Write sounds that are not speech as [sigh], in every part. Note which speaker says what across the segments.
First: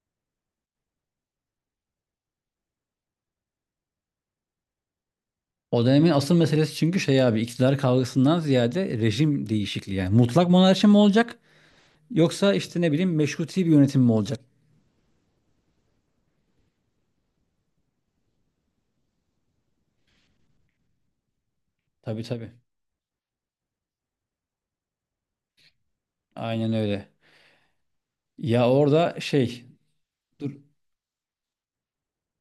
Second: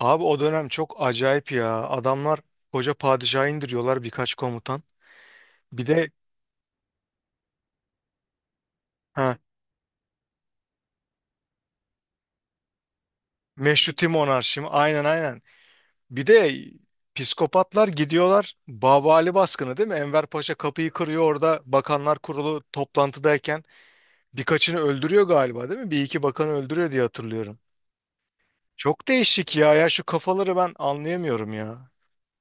Speaker 1: Abi o dönem çok acayip ya. Adamlar koca padişahı indiriyorlar birkaç komutan.
Speaker 2: O
Speaker 1: Bir de
Speaker 2: dönemin asıl meselesi çünkü şey abi iktidar kavgasından ziyade
Speaker 1: ha,
Speaker 2: rejim değişikliği. Yani mutlak monarşi mi olacak yoksa işte ne bileyim meşruti bir yönetim
Speaker 1: meşruti
Speaker 2: mi olacak?
Speaker 1: monarşi mi? Aynen aynen. Bir de psikopatlar gidiyorlar. Baba Ali baskını değil mi? Enver Paşa kapıyı kırıyor orada. Bakanlar
Speaker 2: Tabii tabii.
Speaker 1: Kurulu toplantıdayken birkaçını öldürüyor galiba değil mi? Bir iki bakanı
Speaker 2: Aynen
Speaker 1: öldürüyor diye
Speaker 2: öyle.
Speaker 1: hatırlıyorum.
Speaker 2: Ya
Speaker 1: Çok
Speaker 2: orada
Speaker 1: değişik
Speaker 2: şey
Speaker 1: ya. Ya şu
Speaker 2: dur
Speaker 1: kafaları ben anlayamıyorum ya.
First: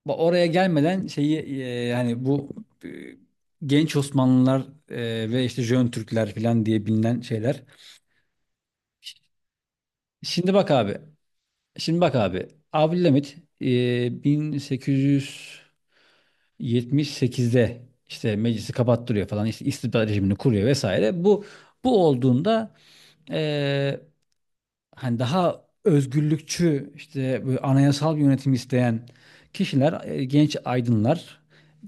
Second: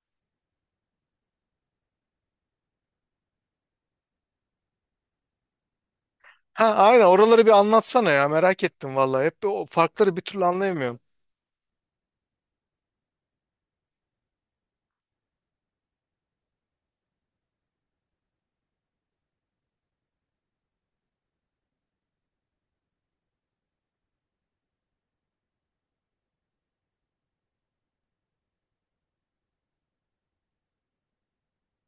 Speaker 2: oraya gelmeden şeyi yani bu e, genç Osmanlılar e, ve işte Jön Türkler falan
Speaker 1: Ha,
Speaker 2: diye
Speaker 1: aynen,
Speaker 2: bilinen
Speaker 1: oraları bir
Speaker 2: şeyler.
Speaker 1: anlatsana ya. Merak ettim
Speaker 2: Ş-
Speaker 1: vallahi. Hep o farkları bir türlü
Speaker 2: Şimdi bak abi.
Speaker 1: anlayamıyorum.
Speaker 2: Şimdi bak abi. Abdülhamit 1800 78'de işte meclisi kapattırıyor falan işte istibdat rejimini kuruyor vesaire. Bu olduğunda eee, hani daha özgürlükçü işte böyle anayasal bir yönetim isteyen kişiler, genç aydınlar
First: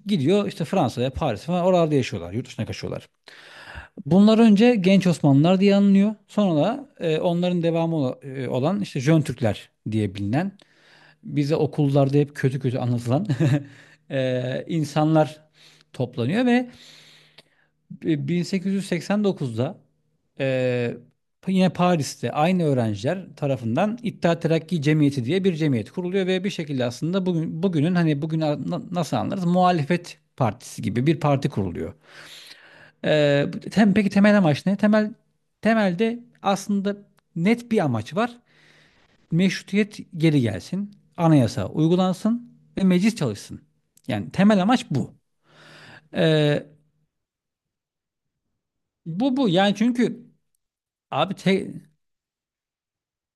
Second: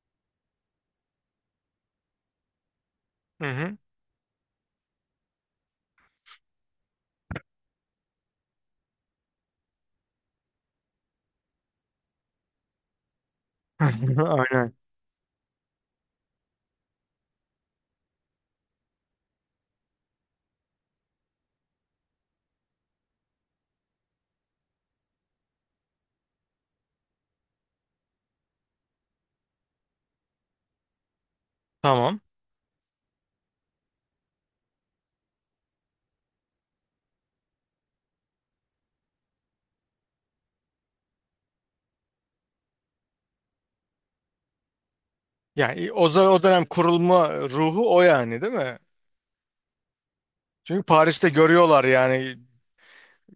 Speaker 2: gidiyor işte Fransa'ya, Paris'e falan oralarda yaşıyorlar, yurt dışına kaçıyorlar.
Speaker 1: Hı hı.
Speaker 2: Bunlar önce genç Osmanlılar diye anılıyor. Sonra da onların devamı olan işte Jön Türkler diye bilinen bize okullarda hep kötü kötü anlatılan [laughs]
Speaker 1: [laughs] Aynen.
Speaker 2: insanlar toplanıyor ve 1889'da eee, yine Paris'te aynı öğrenciler tarafından İttihat Terakki Cemiyeti diye bir cemiyet kuruluyor ve bir şekilde aslında bugünün hani bugün nasıl anlarız muhalefet partisi gibi bir parti kuruluyor.
Speaker 1: Tamam.
Speaker 2: Peki temel amaç ne? Temelde aslında net bir amaç var: meşrutiyet geri gelsin, anayasa uygulansın ve meclis çalışsın. Yani temel amaç bu.
Speaker 1: Yani o dönem
Speaker 2: Ee,
Speaker 1: kurulma ruhu o yani değil mi?
Speaker 2: bu yani çünkü
Speaker 1: Çünkü Paris'te
Speaker 2: abi te-
Speaker 1: görüyorlar yani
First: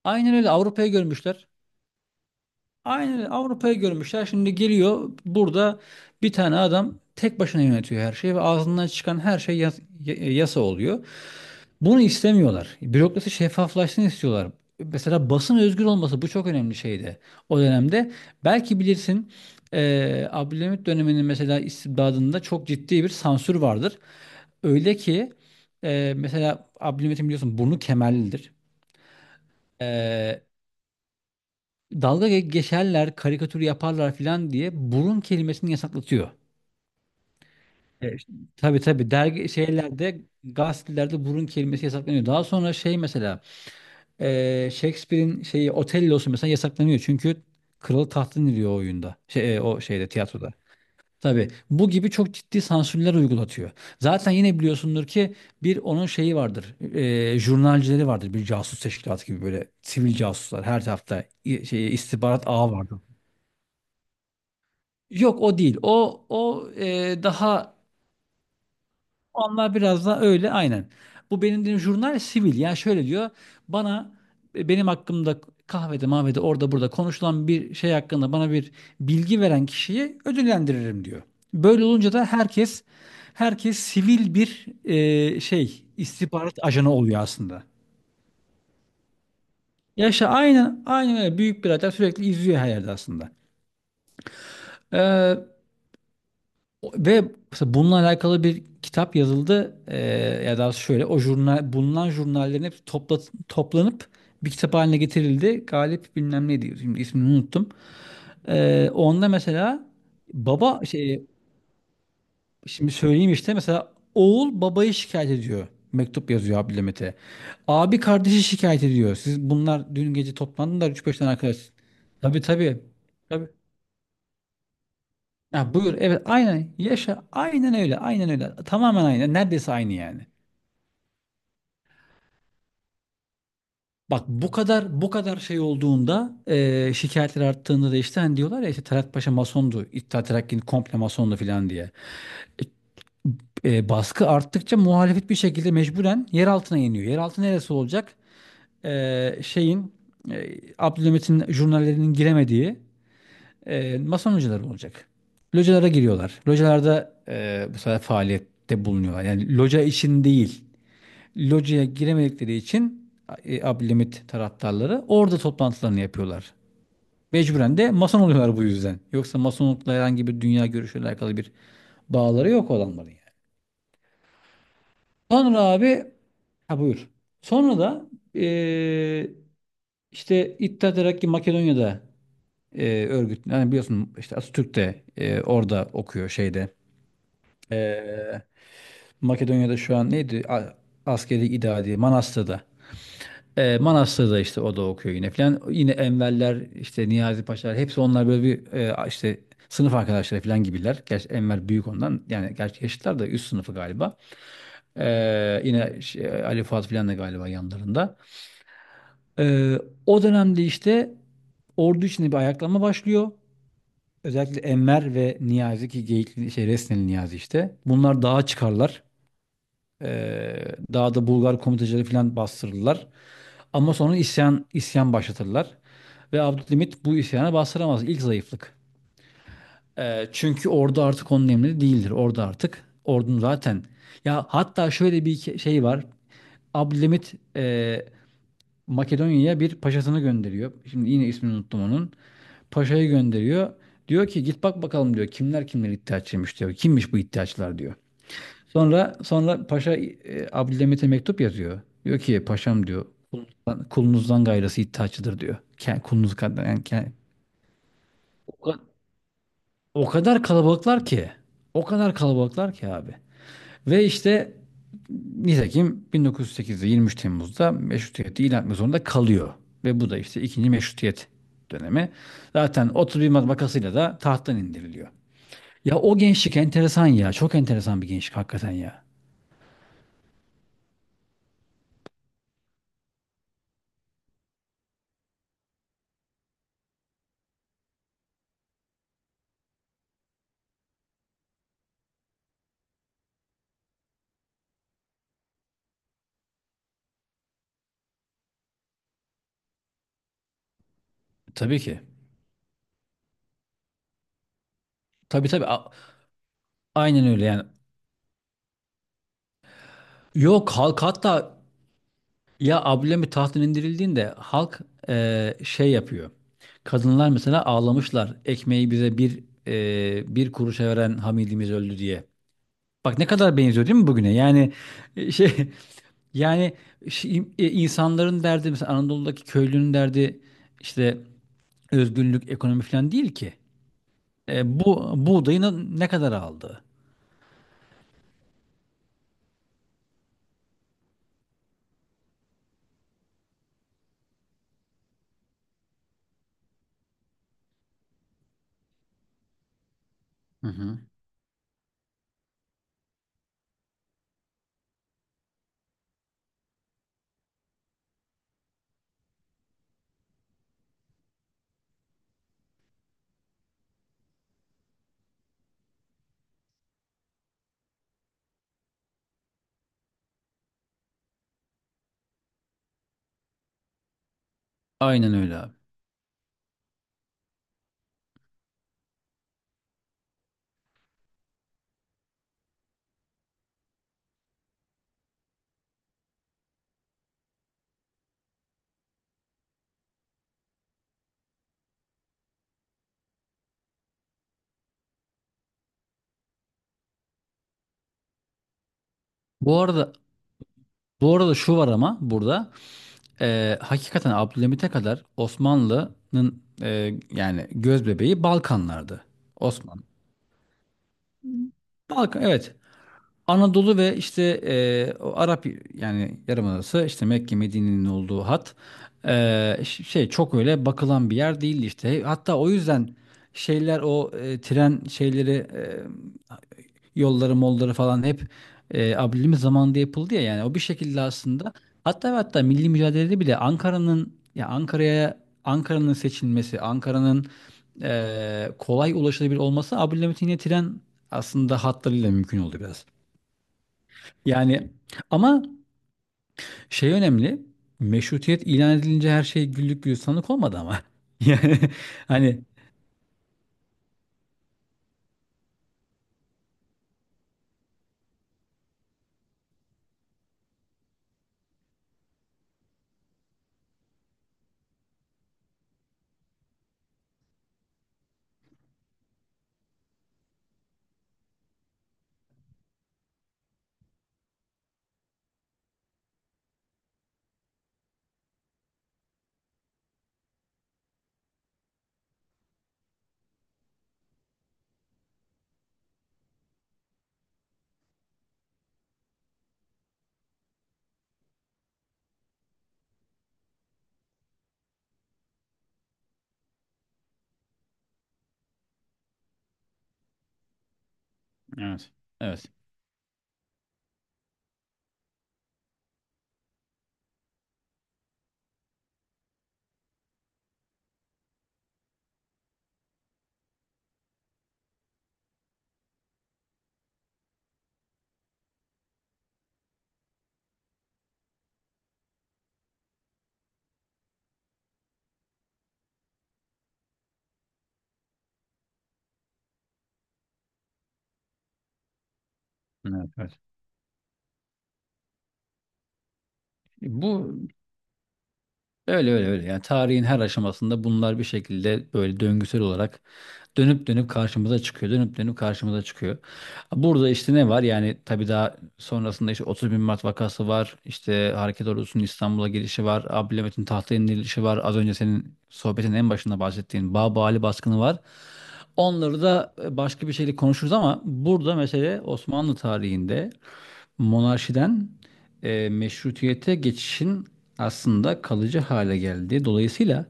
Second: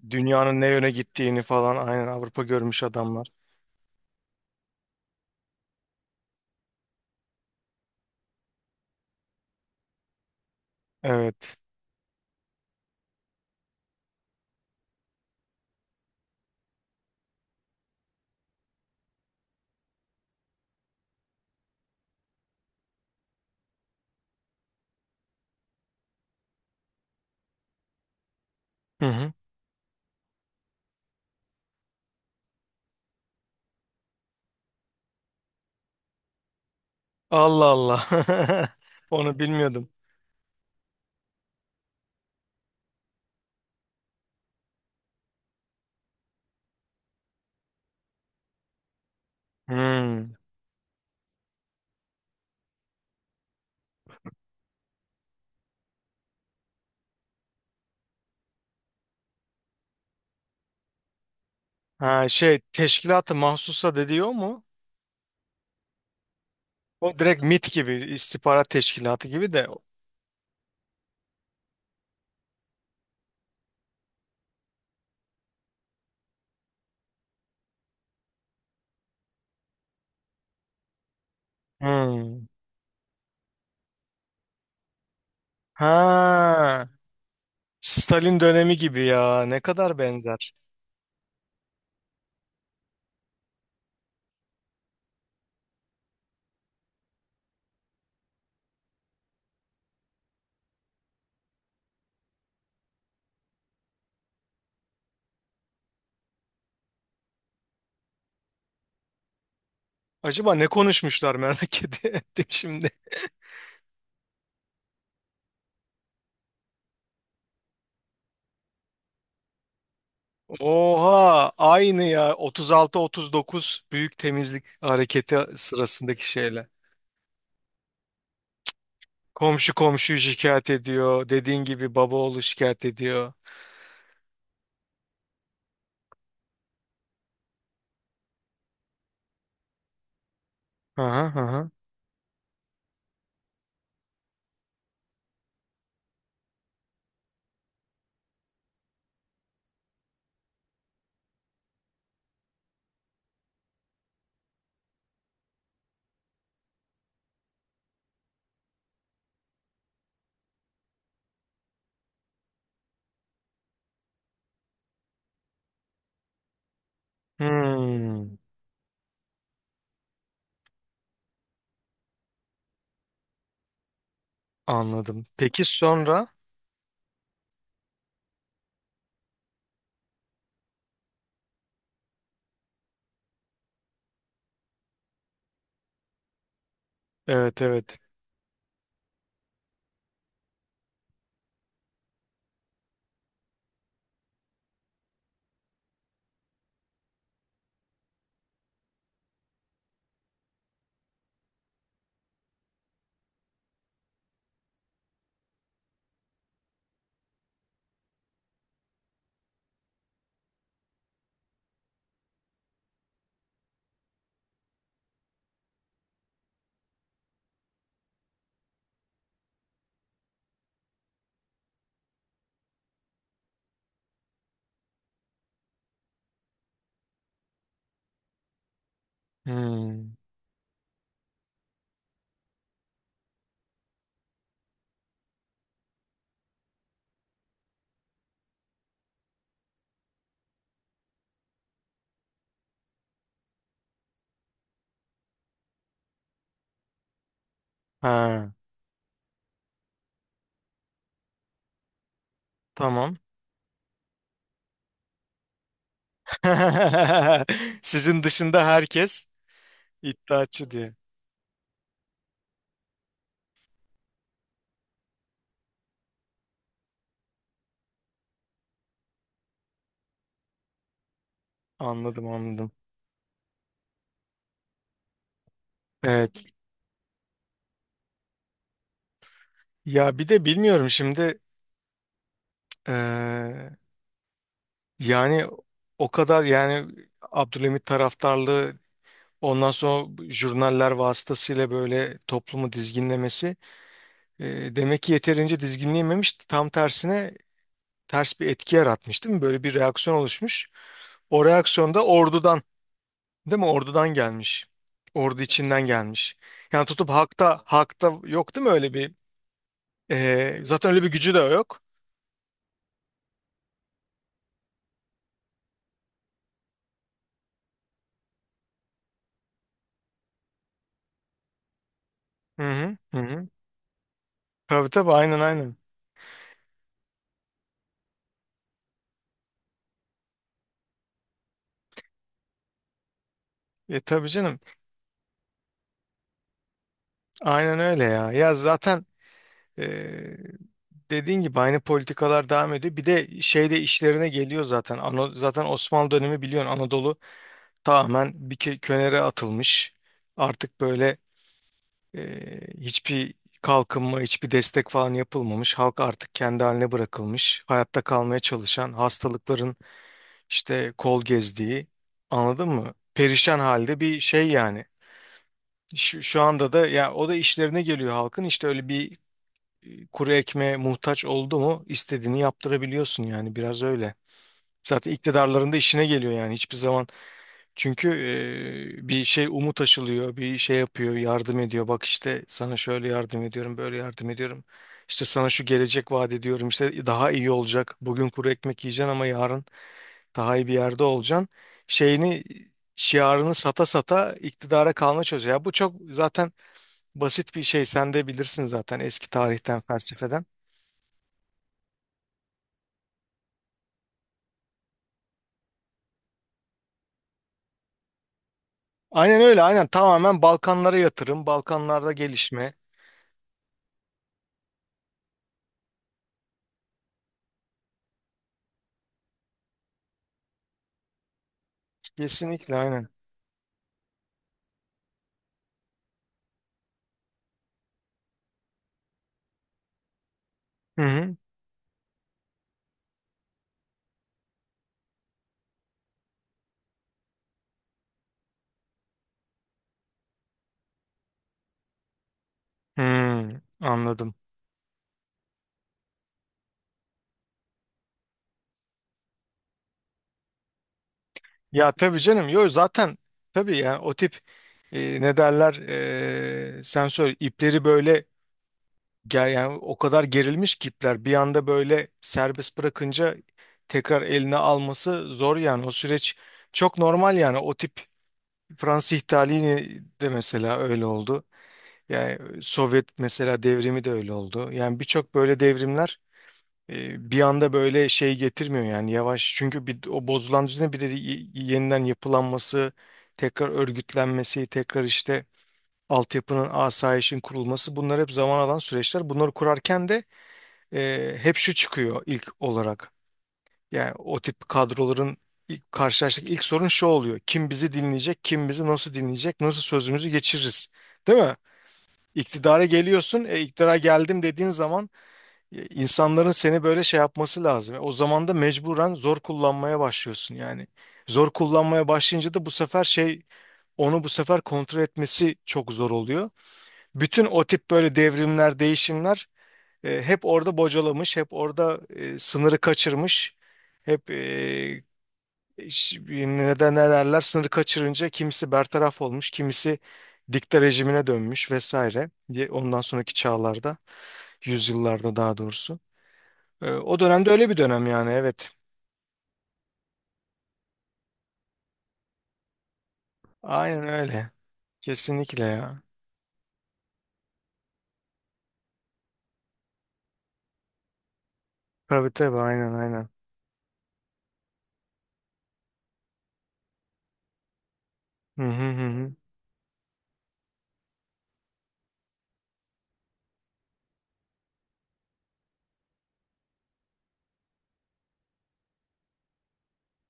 Speaker 2: aynen öyle
Speaker 1: dünyanın ne yöne
Speaker 2: Avrupa'yı
Speaker 1: gittiğini
Speaker 2: görmüşler.
Speaker 1: falan. Aynen Avrupa görmüş
Speaker 2: Aynen
Speaker 1: adamlar.
Speaker 2: öyle Avrupa'yı görmüşler. Şimdi geliyor burada bir tane adam tek başına yönetiyor her şeyi ve ağzından çıkan her şey yasa oluyor.
Speaker 1: Evet.
Speaker 2: Bunu istemiyorlar. Bürokrasi şeffaflaşsın istiyorlar. Mesela basın özgür olması bu çok önemli şeydi o dönemde. Belki bilirsin Abdülhamit döneminin mesela istibdadında çok ciddi bir sansür vardır. Öyle ki mesela Abdülhamit'in biliyorsun burnu kemerlidir.
Speaker 1: Hı hı.
Speaker 2: Eee, dalga geçerler, karikatür yaparlar filan diye burun kelimesini yasaklatıyor.
Speaker 1: Allah Allah.
Speaker 2: İşte,
Speaker 1: [laughs]
Speaker 2: tabii tabii
Speaker 1: Onu
Speaker 2: dergi
Speaker 1: bilmiyordum.
Speaker 2: şeylerde gazetelerde burun kelimesi yasaklanıyor. Daha sonra şey mesela Shakespeare'in şeyi Otello'su mesela yasaklanıyor. Çünkü kralı tahttan iniyor o oyunda. Şey, o şeyde
Speaker 1: Hmm.
Speaker 2: tiyatroda. Tabii bu gibi çok ciddi sansürler uygulatıyor. Zaten yine biliyorsundur ki bir onun şeyi vardır. E, jurnalcileri vardır. Bir casus teşkilatı gibi böyle sivil casuslar her tarafta şey
Speaker 1: Ha,
Speaker 2: istihbarat
Speaker 1: şey
Speaker 2: ağı vardır.
Speaker 1: teşkilatı mahsusa dediği o mu?
Speaker 2: Yok o değil. O o
Speaker 1: O
Speaker 2: e,
Speaker 1: direkt MIT
Speaker 2: daha
Speaker 1: gibi istihbarat teşkilatı gibi de.
Speaker 2: Onlar biraz da öyle aynen. Bu benim dediğim jurnal sivil. Yani şöyle diyor. Bana benim hakkımda kahvede mahvede orada burada konuşulan bir şey hakkında bana bir bilgi veren kişiyi ödüllendiririm diyor. Böyle olunca da
Speaker 1: Hmm.
Speaker 2: herkes sivil bir şey istihbarat
Speaker 1: Ha.
Speaker 2: ajanı oluyor aslında.
Speaker 1: Stalin dönemi gibi ya. Ne kadar
Speaker 2: Yaşa
Speaker 1: benzer.
Speaker 2: aynen aynen öyle, büyük birader sürekli izliyor her yerde aslında. Ee, Ve mesela bununla alakalı bir kitap yazıldı. Ya da şöyle o jurnal bulunan jurnallerin hepsi toplanıp bir kitap haline getirildi. Galip bilmem ne diyor. Şimdi ismini unuttum. Onda mesela
Speaker 1: Acaba ne
Speaker 2: baba şey
Speaker 1: konuşmuşlar merak [laughs] ettim şimdi.
Speaker 2: şimdi söyleyeyim işte mesela oğul babayı şikayet ediyor. Mektup yazıyor Abdülhamit'e. Abi kardeşi şikayet ediyor. Siz bunlar dün gece toplandınız da üç beş tane
Speaker 1: Oha
Speaker 2: arkadaş.
Speaker 1: aynı ya,
Speaker 2: Tabii tabii. Tabii.
Speaker 1: 36-39 büyük temizlik hareketi
Speaker 2: Ya buyur evet
Speaker 1: sırasındaki şeyler.
Speaker 2: aynen yaşa aynen öyle aynen öyle tamamen aynı neredeyse
Speaker 1: Komşu
Speaker 2: aynı
Speaker 1: komşuyu
Speaker 2: yani.
Speaker 1: şikayet ediyor. Dediğin gibi baba oğlu şikayet ediyor.
Speaker 2: Bak bu kadar şey olduğunda, şikayetler arttığında da işte hani diyorlar ya işte Talat Paşa masondu, İttihat Terakki'nin komple
Speaker 1: Aha,
Speaker 2: masondu
Speaker 1: aha.
Speaker 2: filan diye. Baskı arttıkça muhalefet bir şekilde mecburen yer altına iniyor. Yer altı neresi olacak? Şeyin Abdülhamit'in jurnallerinin giremediği mason hocaları olacak. Localara giriyorlar. Localarda bu sefer faaliyette bulunuyorlar. Yani loca için değil, locaya giremedikleri için Abdülhamit taraftarları orada toplantılarını yapıyorlar. Mecburen de mason
Speaker 1: Hmm,
Speaker 2: oluyorlar bu yüzden. Yoksa masonlukla, herhangi bir dünya görüşüyle alakalı bir bağları yok olanların yani.
Speaker 1: anladım.
Speaker 2: Sonra
Speaker 1: Peki
Speaker 2: abi
Speaker 1: sonra?
Speaker 2: ha buyur. Sonra da e, işte İttihat Terakki Makedonya'da örgüt. Yani biliyorsun işte Atatürk de orada okuyor şeyde.
Speaker 1: Evet evet.
Speaker 2: E, Makedonya'da şu an neydi? Askeri idadi Manastır'da. Manastır'da işte o da okuyor yine falan. Yine Enverler, işte Niyazi Paşalar, hepsi onlar böyle bir işte sınıf arkadaşları falan gibiler. Gerçi Enver büyük ondan yani, gerçi yaşlılar da üst sınıfı galiba. Yine şey, Ali Fuat falan da galiba yanlarında. E, o dönemde işte ordu içinde bir ayaklanma başlıyor. Özellikle Enver ve Niyazi ki Geyikli, şey Resneli Niyazi işte. Bunlar dağa çıkarlar. Ee, daha da Bulgar komitacıları falan bastırırlar. Ama sonra isyan isyan başlatırlar. Ve Abdülhamit bu isyana bastıramaz. İlk zayıflık.
Speaker 1: Hmm.
Speaker 2: Çünkü orada artık onun emri değildir. Orada artık ordunun zaten. Ya hatta şöyle bir şey var. Abdülhamit Makedonya'ya bir paşasını gönderiyor. Şimdi yine ismini unuttum onun. Paşayı gönderiyor. Diyor ki git bak bakalım diyor. Kimler kimler iddiaçıymış diyor. Kimmiş bu iddiaçılar diyor.
Speaker 1: Ha,
Speaker 2: Sonra Paşa Abdülhamit'e mektup yazıyor. Diyor ki paşam diyor,
Speaker 1: tamam.
Speaker 2: kulunuzdan gayrısı iddiaçıdır diyor. Kulunuz kadar yani
Speaker 1: [laughs] Sizin
Speaker 2: o
Speaker 1: dışında
Speaker 2: ka-
Speaker 1: herkes
Speaker 2: o kadar
Speaker 1: iddiaçı diye.
Speaker 2: kalabalıklar ki. O kadar kalabalıklar ki abi. Ve işte nitekim 1908'de 23 Temmuz'da meşrutiyeti ilan etmek zorunda kalıyor. Ve bu da işte ikinci meşrutiyet dönemi.
Speaker 1: Anladım anladım.
Speaker 2: Zaten 31 Mart vakasıyla da tahttan indiriliyor. Ya o
Speaker 1: Evet.
Speaker 2: gençlik enteresan ya. Çok enteresan bir gençlik hakikaten ya.
Speaker 1: Ya bir de bilmiyorum şimdi, eee, yani o kadar yani Abdülhamit taraftarlığı ondan sonra jurnaller vasıtasıyla böyle toplumu dizginlemesi, e, demek ki yeterince dizginleyememiş, tam tersine ters bir etki yaratmış değil mi? Böyle bir reaksiyon oluşmuş. O
Speaker 2: Tabii
Speaker 1: reaksiyon
Speaker 2: ki.
Speaker 1: da ordudan değil mi? Ordudan gelmiş. Ordu
Speaker 2: Tabii tabii.
Speaker 1: içinden gelmiş. Yani tutup
Speaker 2: Aynen öyle
Speaker 1: hakta
Speaker 2: yani.
Speaker 1: hakta yok değil mi, öyle bir
Speaker 2: Yok
Speaker 1: zaten
Speaker 2: halk
Speaker 1: öyle bir gücü de
Speaker 2: hatta,
Speaker 1: yok.
Speaker 2: ya Abdülhamit tahttan indirildiğinde halk şey yapıyor. Kadınlar mesela ağlamışlar. Ekmeği bize bir kuruşa veren Hamidimiz öldü diye.
Speaker 1: Hı hı. Hı
Speaker 2: Bak ne
Speaker 1: hı.
Speaker 2: kadar benziyor değil mi bugüne? Yani
Speaker 1: Tabii tabii aynen
Speaker 2: şey [laughs]
Speaker 1: aynen.
Speaker 2: yani şey, insanların derdi, mesela Anadolu'daki köylünün derdi işte özgürlük, ekonomi falan değil ki.
Speaker 1: E tabii canım.
Speaker 2: E, bu buğdayını ne kadar aldı?
Speaker 1: Aynen öyle ya. Ya zaten, Ee, dediğin gibi aynı politikalar devam ediyor. Bir de şey de işlerine geliyor zaten. Zaten Osmanlı dönemi biliyorsun Anadolu tamamen bir könere atılmış.
Speaker 2: Hı
Speaker 1: Artık
Speaker 2: hı.
Speaker 1: böyle e, hiçbir kalkınma, hiçbir destek falan yapılmamış. Halk artık kendi haline bırakılmış. Hayatta kalmaya çalışan, hastalıkların işte kol gezdiği, anladın mı? Perişan halde bir şey yani. Şu anda da ya o da işlerine geliyor halkın. İşte öyle bir kuru ekmeğe muhtaç oldu mu istediğini yaptırabiliyorsun yani biraz öyle. Zaten
Speaker 2: Aynen öyle abi.
Speaker 1: iktidarlarında işine geliyor yani hiçbir zaman. Çünkü bir şey umut aşılıyor, bir şey yapıyor, yardım ediyor. Bak işte sana şöyle yardım ediyorum, böyle yardım ediyorum. İşte sana şu gelecek vaat ediyorum. İşte daha iyi olacak. Bugün kuru ekmek yiyeceksin ama yarın daha iyi bir yerde olacaksın. Şeyini şiarını sata sata iktidara kalma çalışıyor. Ya bu çok zaten basit bir şey. Sen de bilirsin zaten eski tarihten,
Speaker 2: Bu arada
Speaker 1: felsefeden.
Speaker 2: Bu arada şu var ama burada, hakikaten Abdülhamit'e kadar Osmanlı'nın yani göz bebeği Balkanlardı.
Speaker 1: Aynen öyle aynen,
Speaker 2: Osmanlı.
Speaker 1: tamamen Balkanlara yatırım, Balkanlarda
Speaker 2: Balkan
Speaker 1: gelişme.
Speaker 2: evet. Anadolu ve işte o Arap yani Yarımadası, işte Mekke Medine'nin olduğu hat, şey çok öyle bakılan bir yer değildi işte. Hatta o
Speaker 1: Kesinlikle aynen.
Speaker 2: yüzden şeyler o tren şeyleri, yolları molları falan hep Abdülhamit zamanında yapıldı ya yani, o bir
Speaker 1: Hı
Speaker 2: şekilde
Speaker 1: hı.
Speaker 2: aslında hatta ve hatta milli mücadelede bile Ankara'ya Ankara'nın seçilmesi, Ankara'nın kolay ulaşılabilir olması Abdülhamit'in yine tren aslında hatlarıyla mümkün oldu biraz.
Speaker 1: Hmm, anladım.
Speaker 2: Yani ama şey önemli. Meşrutiyet ilan edilince her şey güllük gülistanlık olmadı ama. [laughs] Yani
Speaker 1: Ya tabii canım
Speaker 2: hani,
Speaker 1: yok zaten, tabii yani o tip ne derler, sen söyle ipleri böyle gel, yani o kadar gerilmiş ki ipler, bir anda böyle serbest bırakınca tekrar eline alması zor yani o süreç çok normal, yani o tip Fransız ihtalini de mesela öyle oldu. Yani Sovyet mesela devrimi de öyle oldu. Yani birçok böyle devrimler bir anda böyle şey getirmiyor yani, yavaş. Çünkü bir, o bozulan düzenin bir de yeniden yapılanması, tekrar örgütlenmesi, tekrar işte altyapının, asayişin kurulması, bunlar hep zaman alan süreçler. Bunları kurarken de hep şu çıkıyor ilk olarak. Yani o tip kadroların ilk, karşılaştık ilk sorun şu oluyor. Kim bizi dinleyecek, kim bizi nasıl dinleyecek, nasıl sözümüzü geçiririz. Değil mi?
Speaker 2: evet. Evet.
Speaker 1: İktidara geliyorsun, iktidara geldim dediğin zaman insanların seni böyle şey yapması lazım. E, o zaman da mecburen zor kullanmaya başlıyorsun yani. Zor kullanmaya başlayınca da bu sefer şey, onu bu sefer kontrol etmesi çok zor oluyor. Bütün o tip böyle devrimler, değişimler hep orada bocalamış, hep orada sınırı kaçırmış. Hep neden ne derler, sınırı kaçırınca kimisi bertaraf olmuş, kimisi dikta rejimine dönmüş vesaire. Ondan
Speaker 2: Evet.
Speaker 1: sonraki
Speaker 2: Evet.
Speaker 1: çağlarda, yüzyıllarda daha doğrusu. O dönemde
Speaker 2: Bu
Speaker 1: öyle bir dönem yani, evet.
Speaker 2: Öyle öyle öyle. Yani tarihin her aşamasında bunlar bir şekilde böyle döngüsel olarak
Speaker 1: Aynen
Speaker 2: dönüp dönüp
Speaker 1: öyle.
Speaker 2: karşımıza çıkıyor. Dönüp dönüp
Speaker 1: Kesinlikle ya.
Speaker 2: karşımıza çıkıyor. Burada işte ne var? Yani tabii daha sonrasında işte 30 bin Mart vakası var. İşte Hareket Ordusu'nun
Speaker 1: Tabii tabii
Speaker 2: İstanbul'a
Speaker 1: aynen
Speaker 2: girişi var.
Speaker 1: aynen.
Speaker 2: Abdülhamit'in tahta indirilişi var. Az önce senin sohbetin en başında bahsettiğin Babı baskını var.
Speaker 1: Hı hı hı, hı.
Speaker 2: Onları da başka bir şeyle konuşuruz ama burada mesele Osmanlı tarihinde monarşiden meşrutiyete geçişin aslında kalıcı hale geldi. Dolayısıyla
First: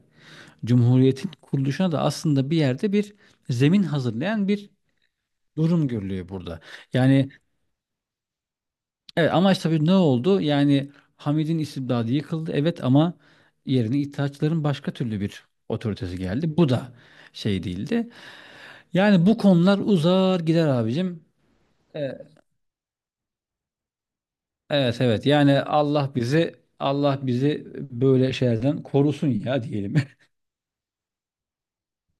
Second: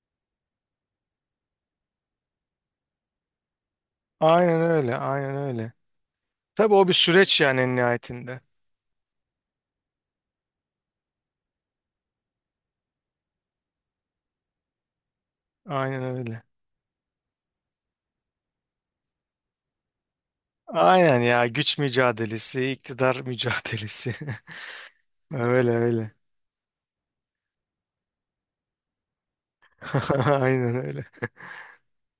Speaker 2: Cumhuriyet'in kuruluşuna da aslında bir yerde bir zemin hazırlayan
Speaker 1: Aynen
Speaker 2: bir
Speaker 1: öyle aynen öyle.
Speaker 2: durum görülüyor burada.
Speaker 1: Tabii o bir
Speaker 2: Yani
Speaker 1: süreç yani en nihayetinde.
Speaker 2: evet, amaç tabii ne oldu? Yani Hamid'in istibdadı yıkıldı evet, ama yerine İttihatçıların başka türlü bir
Speaker 1: Aynen
Speaker 2: otoritesi
Speaker 1: öyle.
Speaker 2: geldi. Bu da şey değildi. Yani bu konular uzar gider
Speaker 1: Aynen
Speaker 2: abicim.
Speaker 1: ya, güç
Speaker 2: E,
Speaker 1: mücadelesi, iktidar mücadelesi.
Speaker 2: Evet evet,
Speaker 1: [laughs]
Speaker 2: yani
Speaker 1: Öyle öyle.
Speaker 2: Allah bizi böyle şeylerden korusun ya diyelim.
Speaker 1: [laughs] Aynen öyle.